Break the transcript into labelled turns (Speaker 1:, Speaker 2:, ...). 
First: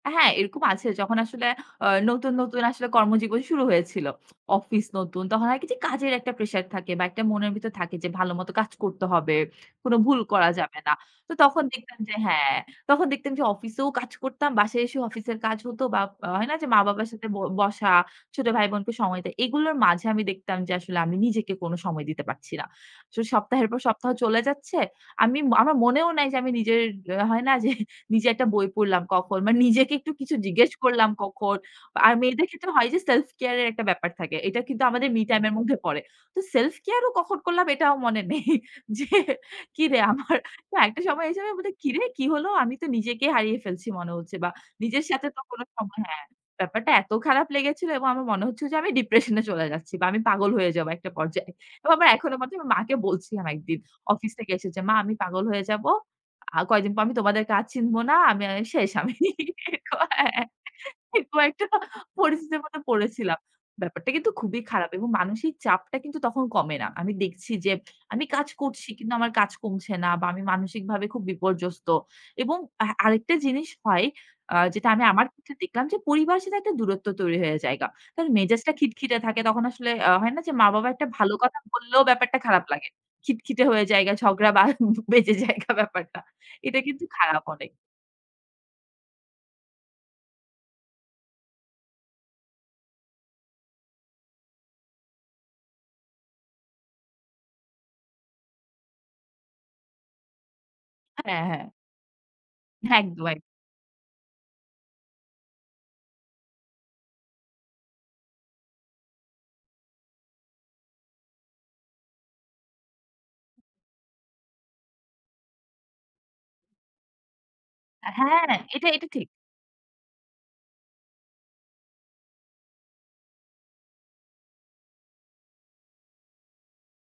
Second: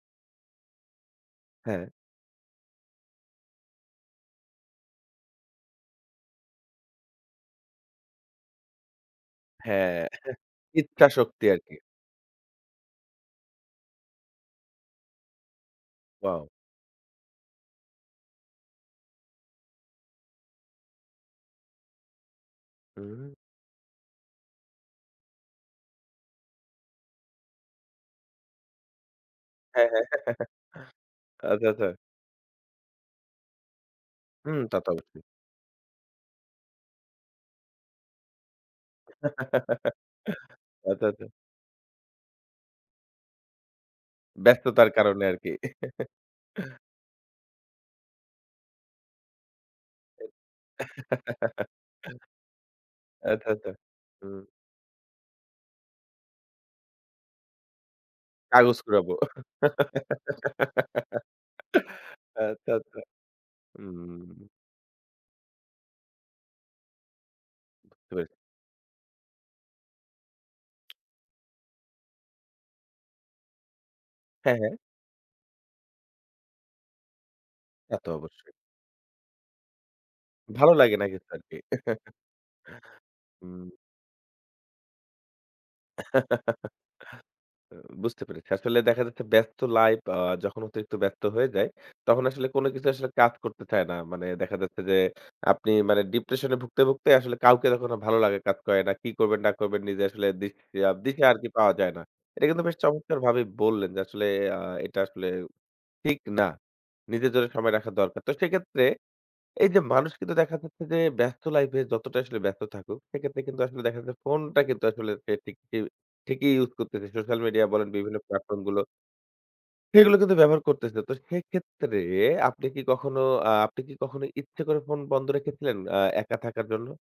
Speaker 1: আ হ্যাঁ, এরকম আছে। যখন আসলে আ
Speaker 2: হ্যাঁ।
Speaker 1: নতুন, নতুন আসলে কর্মজীবন শুরু হয়েছিল। অফিস নতুন, তখন হয় কী যে কাজের একটা প্রেশার থাকে বা একটা মনের ভিতর থাকে যে, ভালো মতো কাজ করতে হবে, কোনো
Speaker 2: হ্যাঁ,
Speaker 1: ভুল করা যাবে না।
Speaker 2: ইচ্ছা
Speaker 1: তো
Speaker 2: শক্তি
Speaker 1: তখন
Speaker 2: আরকি।
Speaker 1: দেখতাম যে, হ্যাঁ, তখন দেখতাম যে অফিসেও কাজ করতাম। বাসায় এসেও অফিসের কাজ হতো বা
Speaker 2: ওয়াও!
Speaker 1: হয় না যে মা-বাবার সাথে ব বসা, ছোট ভাই-বোনকে সময় দেয়, এগুলোর মাঝে আমি দেখতাম যে আসলে আমি নিজেকে কোনো সময় দিতে পারছি না। সো
Speaker 2: হু।
Speaker 1: সপ্তাহের পর সপ্তাহ চলে যাচ্ছে। আমি আমার মনেও নাই যে আমি নিজের হয় না যে নিজে একটা বই পড়লাম কখ মানে
Speaker 2: হ্যাঁ,
Speaker 1: নিজেকে
Speaker 2: হ্যাঁ।
Speaker 1: একটু কিছু জিজ্ঞেস করলাম কখন।
Speaker 2: আচ্ছা, আচ্ছা।
Speaker 1: আর মেয়েদের ক্ষেত্রে হয় যে সেলফ কেয়ারের একটা ব্যাপার থাকে।
Speaker 2: হুম,
Speaker 1: এটা
Speaker 2: তা
Speaker 1: কিন্তু
Speaker 2: তো
Speaker 1: আমাদের
Speaker 2: অবশ্যই।
Speaker 1: মি টাইমের মধ্যে পড়ে। তো সেলফ কেয়ারও কখন করলাম, এটাও মনে নেই। যে কিরে, আমার না, একটা
Speaker 2: আচ্ছা, আচ্ছা।
Speaker 1: সময় এসে আমি বলি, কিরে, কী হলো? আমি তো নিজেকেই হারিয়ে ফেলছি মনে হচ্ছে বা
Speaker 2: ব্যস্ততার
Speaker 1: নিজের
Speaker 2: কারণে
Speaker 1: সাথে তো
Speaker 2: আরকি।
Speaker 1: কোনো সময় হ্যাঁ, ব্যাপারটা এত খারাপ লেগেছিল এবং আমার মনে হচ্ছিল যে আমি ডিপ্রেশনে চলে যাচ্ছি বা
Speaker 2: এ
Speaker 1: আমি পাগল হয়ে যাব একটা পর্যায়ে। এবং আমার এখনো মনে আছে মাকে বলছিলাম,
Speaker 2: আচ্ছা, আচ্ছা।
Speaker 1: একদিন অফিস
Speaker 2: হুম।
Speaker 1: থেকে এসে যে, মা আমি পাগল হয়ে যাব, আর কয়েকদিন পর আমি তোমাদের আর চিনব না, আমি আর এ
Speaker 2: কাগজ
Speaker 1: শেষ
Speaker 2: কুড়াবো।
Speaker 1: আমি। কয়ে কয়েকটা পরিস্থিতির
Speaker 2: আচ্ছা,
Speaker 1: মধ্যে
Speaker 2: আচ্ছা।
Speaker 1: পড়েছিলাম। ব্যাপারটা কিন্তু
Speaker 2: উম
Speaker 1: খুবই খারাপ এবং মানসিক চাপটা কিন্তু তখন কমে না। আমি দেখছি যে
Speaker 2: বুঝতে
Speaker 1: আমি
Speaker 2: পেরেছি।
Speaker 1: কাজ করছি কিন্তু আমার কাজ কমছে না বা আমি মানসিকভাবে খুব বিপর্যস্ত এবং আ আরেকটা জিনিস হয়, আ
Speaker 2: হ্যাঁ, হ্যাঁ।
Speaker 1: যেটা আমি আমার ক্ষেত্রে দেখলাম যে পরিবারের সাথে একটা দূরত্ব তৈরি হয়ে যায়গা।
Speaker 2: তা তো
Speaker 1: কারণ
Speaker 2: অবশ্যই।
Speaker 1: মেজাজটা খিটখিটে থাকে তখন আসলে আ হয় না যে
Speaker 2: ভালো
Speaker 1: মা-বাবা
Speaker 2: লাগে
Speaker 1: একটা
Speaker 2: নাকি
Speaker 1: ভালো কথা
Speaker 2: স্যারকে?
Speaker 1: বললেও ব্যাপারটা খারাপ লাগে। খিটখিটে
Speaker 2: উম
Speaker 1: হয়ে যায়গা, ঝগড়া বা বেজে যায়গা ব্যাপারটা। এটা কিন্তু খারাপ অনেক।
Speaker 2: বুঝতে পেরেছি। আসলে দেখা যাচ্ছে ব্যস্ত লাইফ আ যখন অতিরিক্ত ব্যস্ত হয়ে যায়, তখন আসলে কোনো কিছু আসলে কাজ করতে চায় না। মানে দেখা যাচ্ছে যে আপনি মানে ডিপ্রেশনে ভুগতে, ভুগতে আসলে কাউকে তখন আর ভালো লাগা কাজ করে না। কী করবেন না করবেন, নিজে আসলে দিশা দিশা
Speaker 1: হ্যাঁ,
Speaker 2: আরকি
Speaker 1: হ্যাঁ।
Speaker 2: পাওয়া যায় না। এটা কিন্তু বেশ
Speaker 1: একদম, এক
Speaker 2: চমৎকারভাবেই বললেন যে আসলে আ এটা আসলে ঠিক না। নিজের জন্য সময় রাখা দরকার। তো সেক্ষেত্রে এইযে মানুষ কিন্তু দেখা যাচ্ছে যে ব্যস্ত লাইফে যতটা আসলে ব্যস্ত থাকুক, সেক্ষেত্রে কিন্তু আসলে দেখা যায় ফোনটা কিন্তু আসলে সে ঠিক ইউ ঠিকই ইউজ করতেসে সোশ্যাল মিডিয়া বলেন,
Speaker 1: আ
Speaker 2: বিভিন্ন
Speaker 1: হ্যাঁ,
Speaker 2: প্লাটফর্মগুলো
Speaker 1: এটা এটা ঠিক।
Speaker 2: সেগুলো কিন্তু ব্যবহার করতেসে। তো সেক্ষেত্রে আপনি কি কখনো আ আপনি কি কখনো ইচ্ছে করে ফোন বন্ধ রেখেছিলেন অ্যা একা থাকার জন্য?